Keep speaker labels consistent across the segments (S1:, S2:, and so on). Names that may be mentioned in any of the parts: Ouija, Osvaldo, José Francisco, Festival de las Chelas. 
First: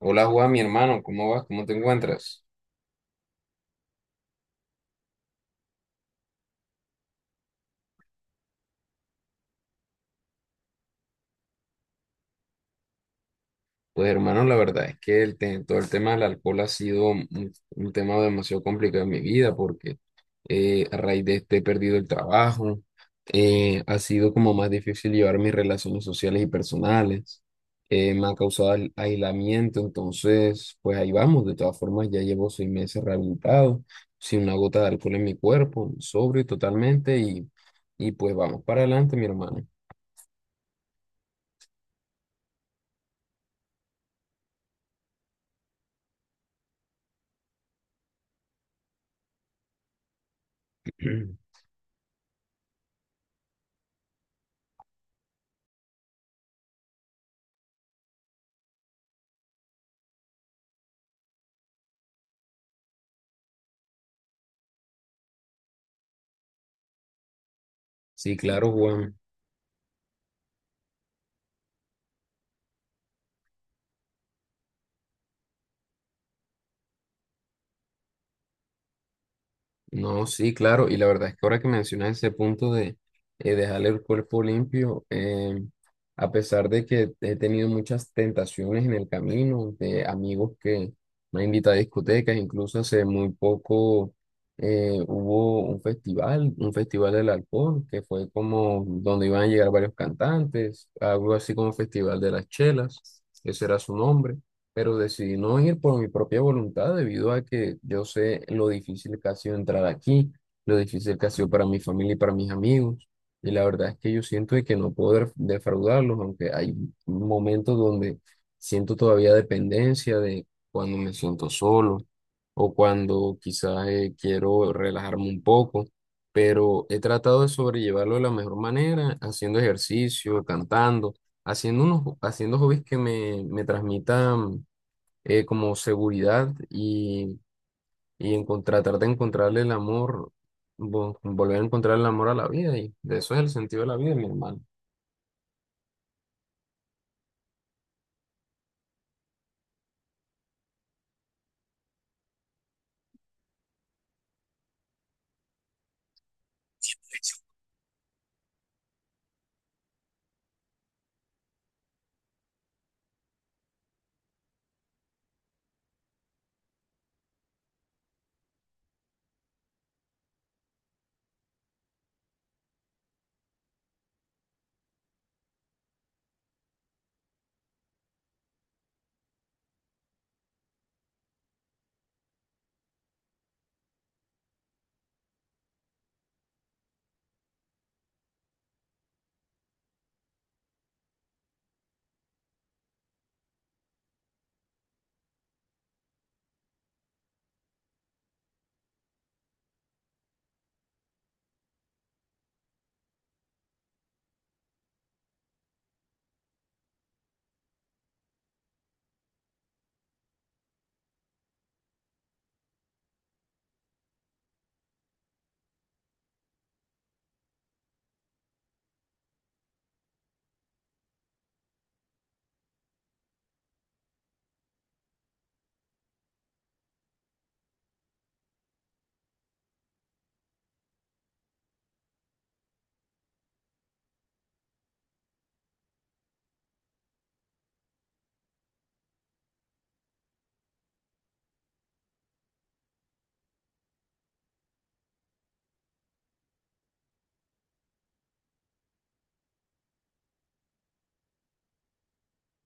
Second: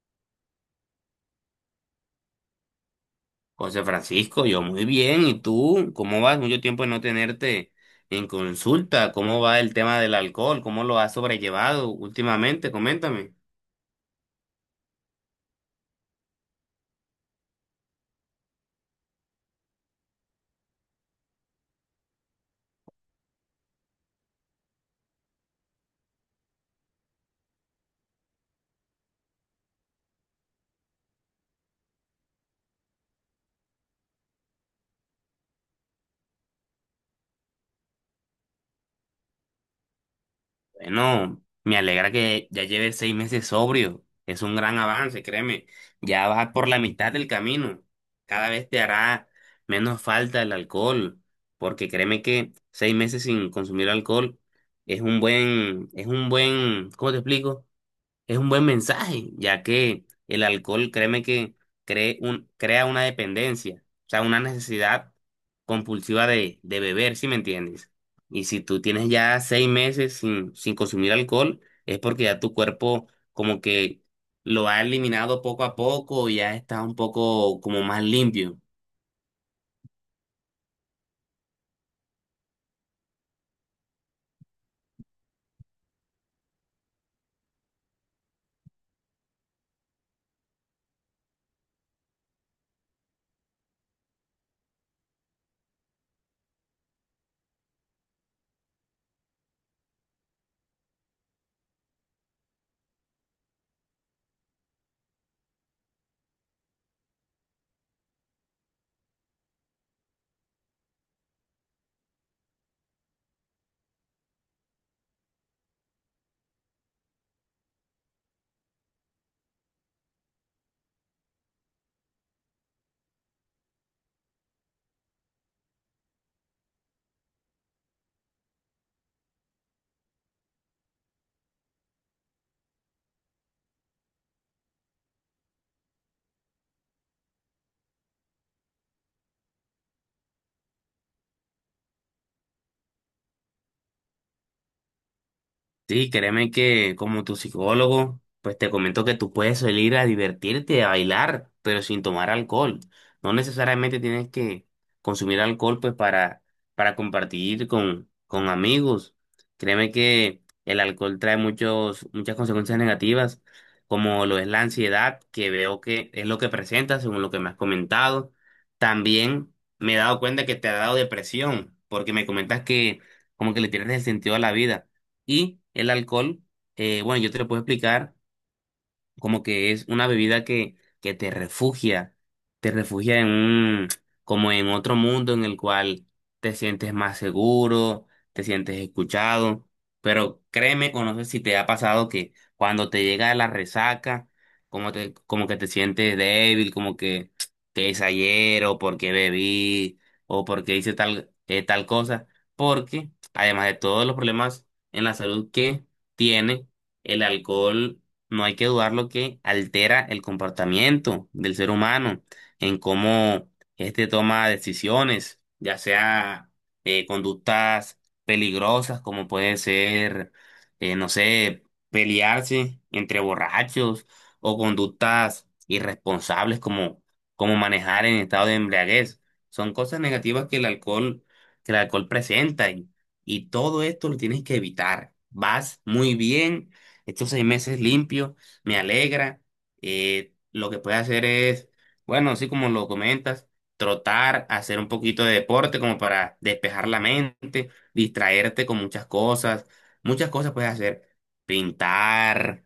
S1: Hola Juan, mi hermano, ¿cómo vas? ¿Cómo te encuentras?
S2: José Francisco, yo muy bien. ¿Y tú? ¿Cómo vas? Mucho tiempo de no tenerte en consulta. ¿Cómo va el tema del alcohol? ¿Cómo lo has sobrellevado últimamente? Coméntame.
S1: Pues hermano, la verdad es que todo el tema del alcohol ha sido un tema demasiado complicado en mi vida porque a raíz de este he perdido el trabajo. Eh, ha sido como más difícil llevar mis relaciones sociales y personales. Eh, me ha causado aislamiento. Entonces pues ahí vamos, de todas formas ya llevo 6 meses rehabilitado, sin una gota de alcohol en mi cuerpo, sobrio totalmente, y pues vamos para adelante, mi hermano.
S2: Bueno, me alegra que ya lleves 6 meses sobrio. Es un gran avance, créeme. Ya vas por la mitad del camino. Cada vez te hará menos falta el alcohol, porque créeme que 6 meses sin consumir alcohol es un buen, ¿cómo te explico? Es un buen mensaje, ya que el alcohol, créeme que crea una dependencia, o sea, una necesidad compulsiva de beber, ¿si me entiendes?
S1: Sí,
S2: Y si
S1: claro,
S2: tú tienes
S1: Juan.
S2: ya seis meses sin consumir alcohol, es porque ya tu cuerpo como que lo ha eliminado poco a poco y ya está un poco como más limpio.
S1: No, sí, claro. Y la verdad es que ahora que mencionas ese punto de dejar el cuerpo limpio, a pesar de que he tenido muchas tentaciones en el camino, de amigos que me han invitado a discotecas, incluso hace muy poco hubo un festival del alcohol, que fue como donde iban a llegar varios cantantes, algo así como Festival de las Chelas, ese era su nombre. Pero decidí no ir por mi propia voluntad debido a que yo sé lo difícil que ha sido entrar aquí, lo difícil que ha sido para mi familia y para mis amigos. Y la verdad es que yo siento de que no puedo defraudarlos, aunque hay momentos donde siento todavía dependencia de cuando me siento solo o cuando quizás quiero relajarme un poco. Pero he tratado de sobrellevarlo de la mejor manera, haciendo ejercicio, cantando, haciendo hobbies que me transmitan como seguridad, y tratar de encontrarle el amor, volver a encontrar el amor a la vida. Y de eso es el sentido de la vida, mi hermano.
S2: Sí, créeme que como tu psicólogo, pues te comento que tú puedes salir a divertirte, a bailar, pero sin tomar alcohol. No necesariamente tienes que consumir alcohol pues para compartir con amigos. Créeme que el alcohol trae muchos, muchas consecuencias negativas, como lo es la ansiedad, que veo que es lo que presenta según lo que me has comentado. También me he dado cuenta que te ha dado depresión, porque me comentas que como que le tienes el sentido a la vida. Y el alcohol, bueno, yo te lo puedo explicar como que es una bebida que te refugia en un, como en otro mundo en el cual te sientes más seguro, te sientes escuchado, pero créeme o no sé si te ha pasado que cuando te llega la resaca, como que te sientes débil, como que qué hice ayer o por bebí o porque hice tal, tal cosa, porque además de todos los problemas en la salud que tiene, el alcohol no hay que dudar lo que altera el comportamiento del ser humano, en cómo éste toma decisiones, ya sea conductas peligrosas, como puede ser, no sé, pelearse entre borrachos o conductas irresponsables como manejar en estado de embriaguez. Son cosas negativas que el alcohol presenta y todo esto lo tienes que evitar. Vas muy bien estos 6 meses limpio, me alegra. Lo que puedes hacer es, bueno, así como lo comentas, trotar, hacer un poquito de deporte como para despejar la mente, distraerte con muchas cosas. Muchas cosas puedes hacer. Pintar,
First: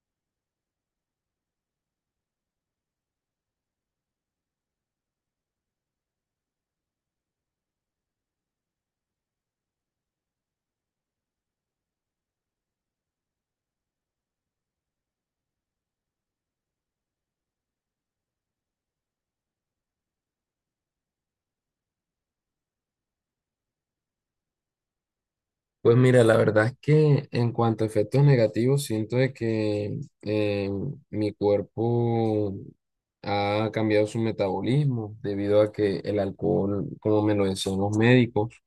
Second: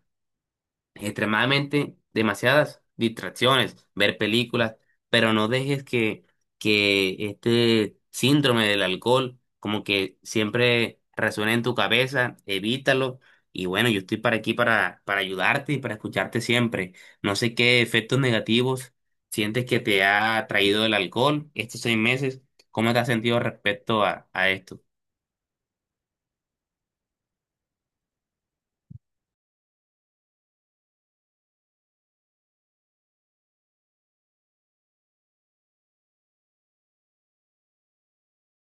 S2: extremadamente demasiadas distracciones, ver películas, pero no dejes que este síndrome del alcohol como que siempre resuene en tu cabeza, evítalo. Y bueno, yo estoy para aquí para ayudarte y para escucharte siempre. No sé qué efectos negativos sientes que te ha traído el alcohol estos 6 meses. ¿Cómo te has sentido respecto a esto?
S1: Pues mira, la verdad es que en cuanto a efectos negativos, siento de que eh, mi cuerpo ha cambiado su metabolismo debido a que el alcohol, como me lo decían los médicos,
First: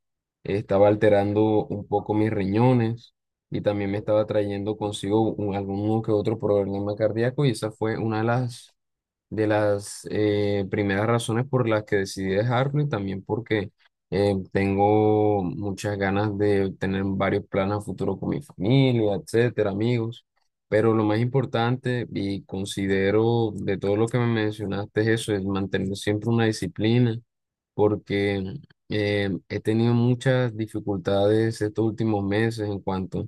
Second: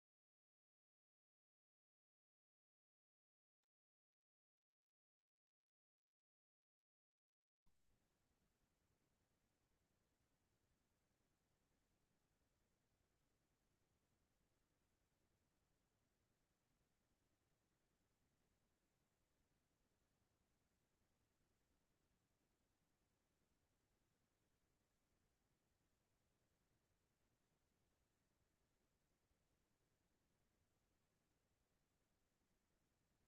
S1: estaba alterando un poco mis riñones, y también me estaba trayendo consigo algún que otro problema cardíaco, y esa fue una de las primeras razones por las que decidí dejarlo. Y también porque tengo muchas ganas de tener varios planes a futuro con mi familia, etcétera, amigos. Pero lo más importante y considero de todo lo que me mencionaste es eso, es mantener siempre una disciplina, porque he tenido muchas dificultades estos últimos meses en cuanto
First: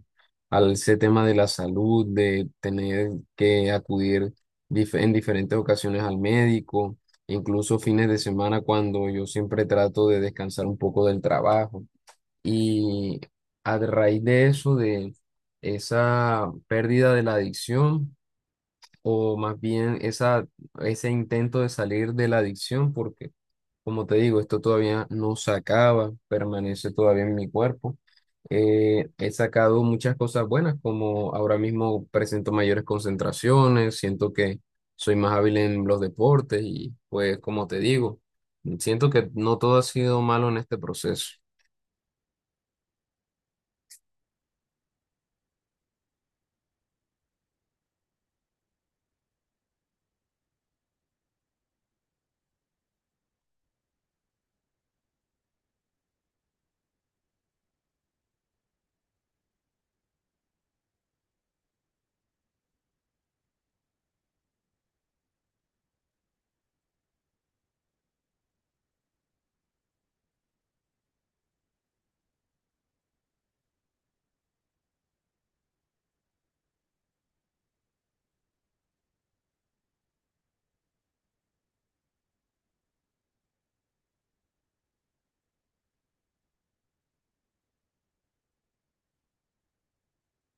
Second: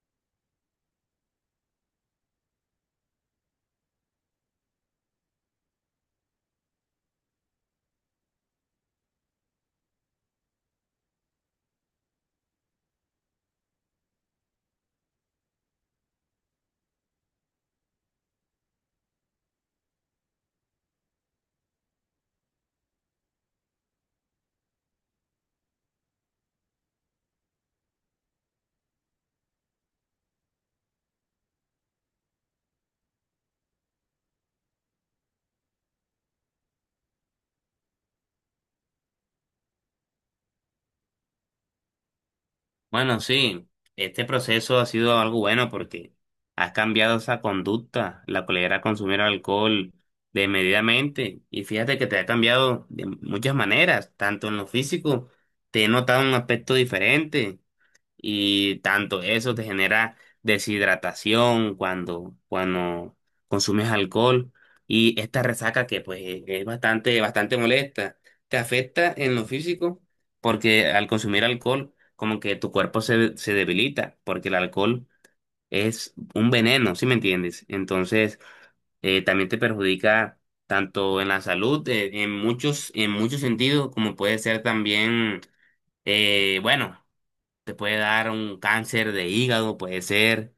S1: al ese tema de la salud, de tener que acudir en diferentes ocasiones al médico, incluso fines de semana cuando yo siempre trato de descansar un poco del trabajo. Y a raíz de eso, de esa pérdida de la adicción, o más bien esa, ese intento de salir de la adicción, porque como te digo, esto todavía no se acaba, permanece todavía en mi cuerpo. He sacado muchas cosas buenas, como ahora mismo presento mayores concentraciones, siento que soy más hábil en los deportes, y pues como te digo, siento que no todo ha sido malo en este proceso.
S2: Bueno, sí, este proceso ha sido algo bueno porque has cambiado esa conducta, la cual era consumir alcohol desmedidamente. Y fíjate que te ha cambiado de muchas maneras, tanto en lo físico, te he notado un aspecto diferente, y tanto eso te genera deshidratación cuando consumes alcohol y esta resaca que pues es bastante, bastante molesta. Te afecta en lo físico porque al consumir alcohol como que tu cuerpo se debilita porque el alcohol es un veneno, ¿sí me entiendes? Entonces también te perjudica tanto en la salud, en muchos sentidos, como puede ser también, bueno. Te puede dar un cáncer de hígado, puede ser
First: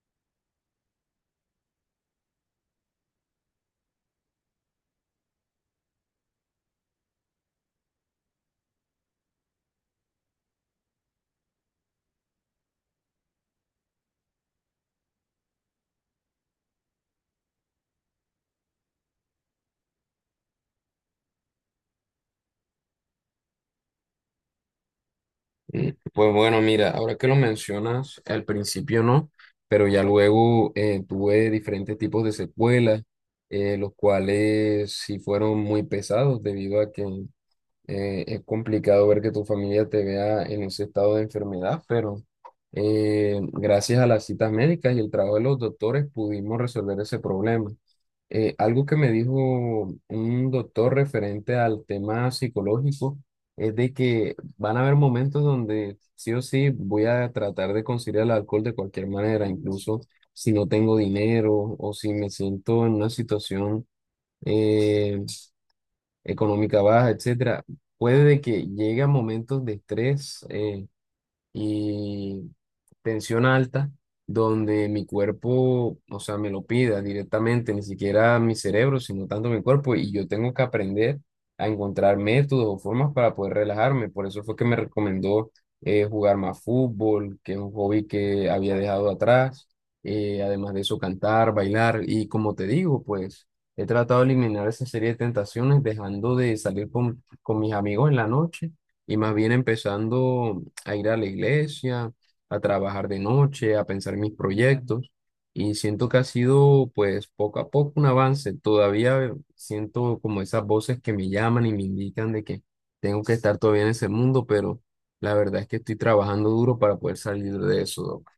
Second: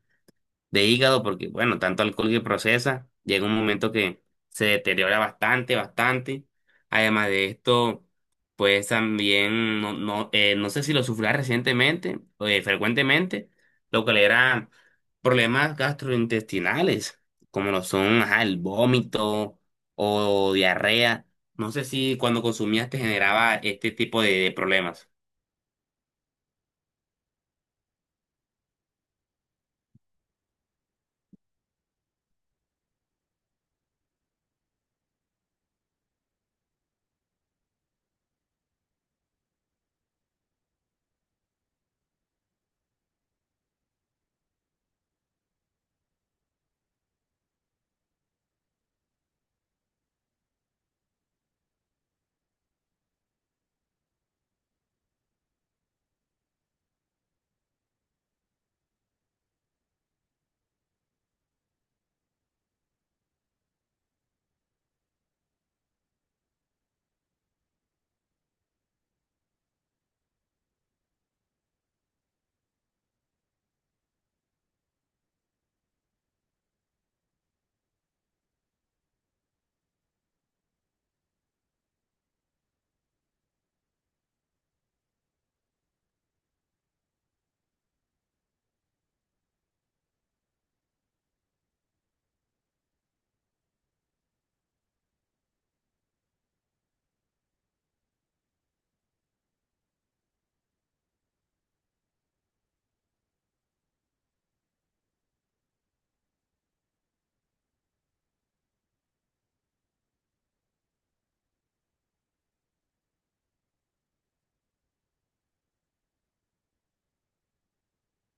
S2: de hígado, porque bueno, tanto alcohol que procesa, llega un momento que se deteriora bastante, bastante. Además de esto, pues también, no, no, no sé si lo sufría recientemente, o frecuentemente, lo que le era problemas gastrointestinales, como lo son, ajá, el vómito o diarrea. No sé si cuando consumías te generaba este tipo de problemas.
S1: Mm, pues bueno, mira, ahora que lo mencionas, al principio no, pero ya luego tuve diferentes tipos de secuelas, los cuales sí fueron muy pesados debido a que es complicado ver que tu familia te vea en ese estado de enfermedad. Pero gracias a las citas médicas y el trabajo de los doctores pudimos resolver ese problema. Algo que me dijo un doctor referente al tema psicológico es de que van a haber momentos donde sí o sí voy a tratar de conciliar el alcohol de cualquier manera, incluso si no tengo dinero o si me siento en una situación eh, económica baja, etcétera, puede de que llegue a momentos de estrés, y tensión alta, donde mi cuerpo, o sea, me lo pida directamente, ni siquiera mi cerebro, sino tanto mi cuerpo, y yo tengo que aprender a encontrar métodos o formas para poder relajarme. Por eso fue que me recomendó jugar más fútbol, que es un hobby que había dejado atrás. Eh, además de eso, cantar, bailar, y como te digo, pues... he tratado de eliminar esa serie de tentaciones, dejando de salir con mis amigos en la noche, y más bien empezando a ir a la iglesia, a trabajar de noche, a pensar mis proyectos. Y siento que ha sido pues poco a poco un avance. Todavía siento como esas voces que me llaman y me indican de que tengo que estar todavía en ese mundo, pero la verdad es que estoy trabajando duro para poder salir de eso, Doc.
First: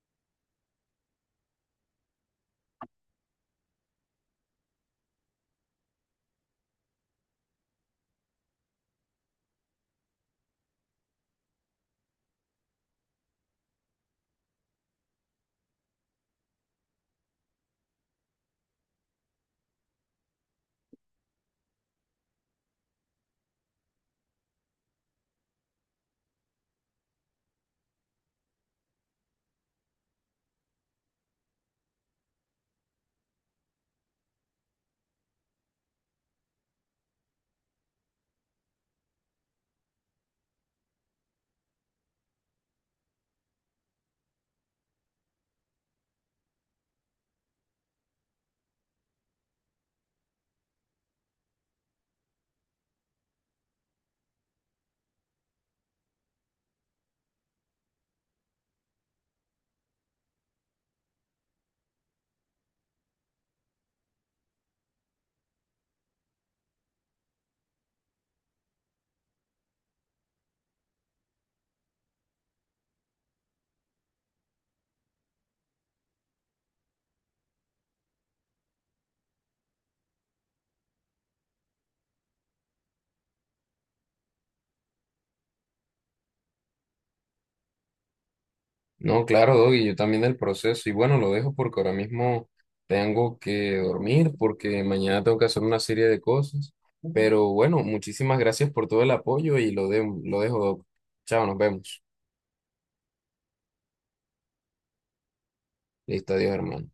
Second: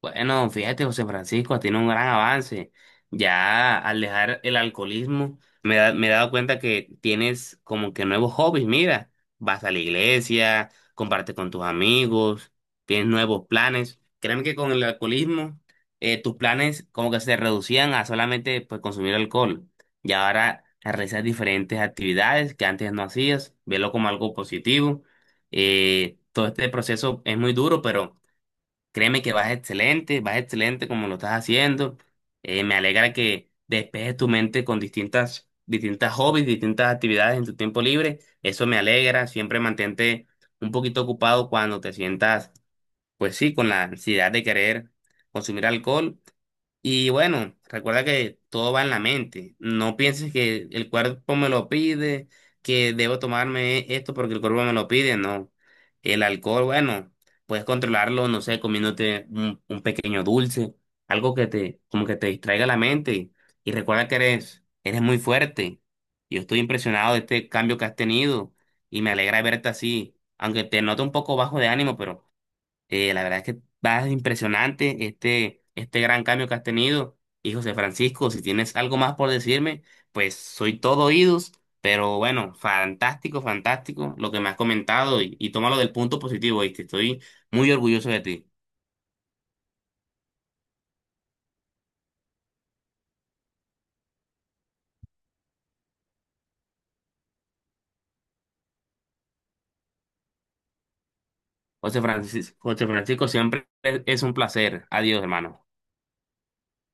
S2: Bueno, fíjate, José Francisco, tiene un gran avance. Ya al dejar el alcoholismo, me he dado cuenta que tienes como que nuevos hobbies. Mira, vas a la iglesia, comparte con tus amigos, tienes nuevos planes. Créeme que con el alcoholismo, tus planes como que se reducían a solamente pues, consumir alcohol. Y ahora realizas diferentes actividades que antes no hacías. Velo como algo positivo. Todo este proceso es muy duro, pero créeme que vas excelente como lo estás haciendo. Me alegra que despejes tu mente con distintas, distintas hobbies, distintas actividades en tu tiempo libre. Eso me alegra. Siempre mantente un poquito ocupado cuando te sientas, pues sí, con la ansiedad de querer consumir alcohol. Y bueno, recuerda que todo va en la mente. No pienses que el cuerpo me lo pide, que debo tomarme esto porque el cuerpo me lo pide, no. El alcohol, bueno, puedes controlarlo, no sé, comiéndote un pequeño dulce, algo que te, como que te distraiga la mente. Y recuerda que eres, eres muy fuerte. Yo estoy impresionado de este cambio que has tenido y me alegra verte así, aunque te noto un poco bajo de ánimo, pero la verdad es que va impresionante este, este gran cambio que has tenido. Y José Francisco, si tienes algo más por decirme, pues soy todo oídos, pero bueno, fantástico, fantástico lo que me has comentado y tómalo del punto positivo, ¿viste? Estoy muy orgulloso de ti.
S1: No, claro, Doggy, yo también del proceso. Y bueno, lo dejo porque ahora mismo tengo que dormir, porque mañana tengo que hacer una serie de cosas. Pero bueno, muchísimas gracias por todo el apoyo y lo dejo, Doc. Chao, nos
S2: José
S1: vemos.
S2: Francisco, José Francisco, siempre es un placer. Adiós, hermano.
S1: Listo, adiós, hermano.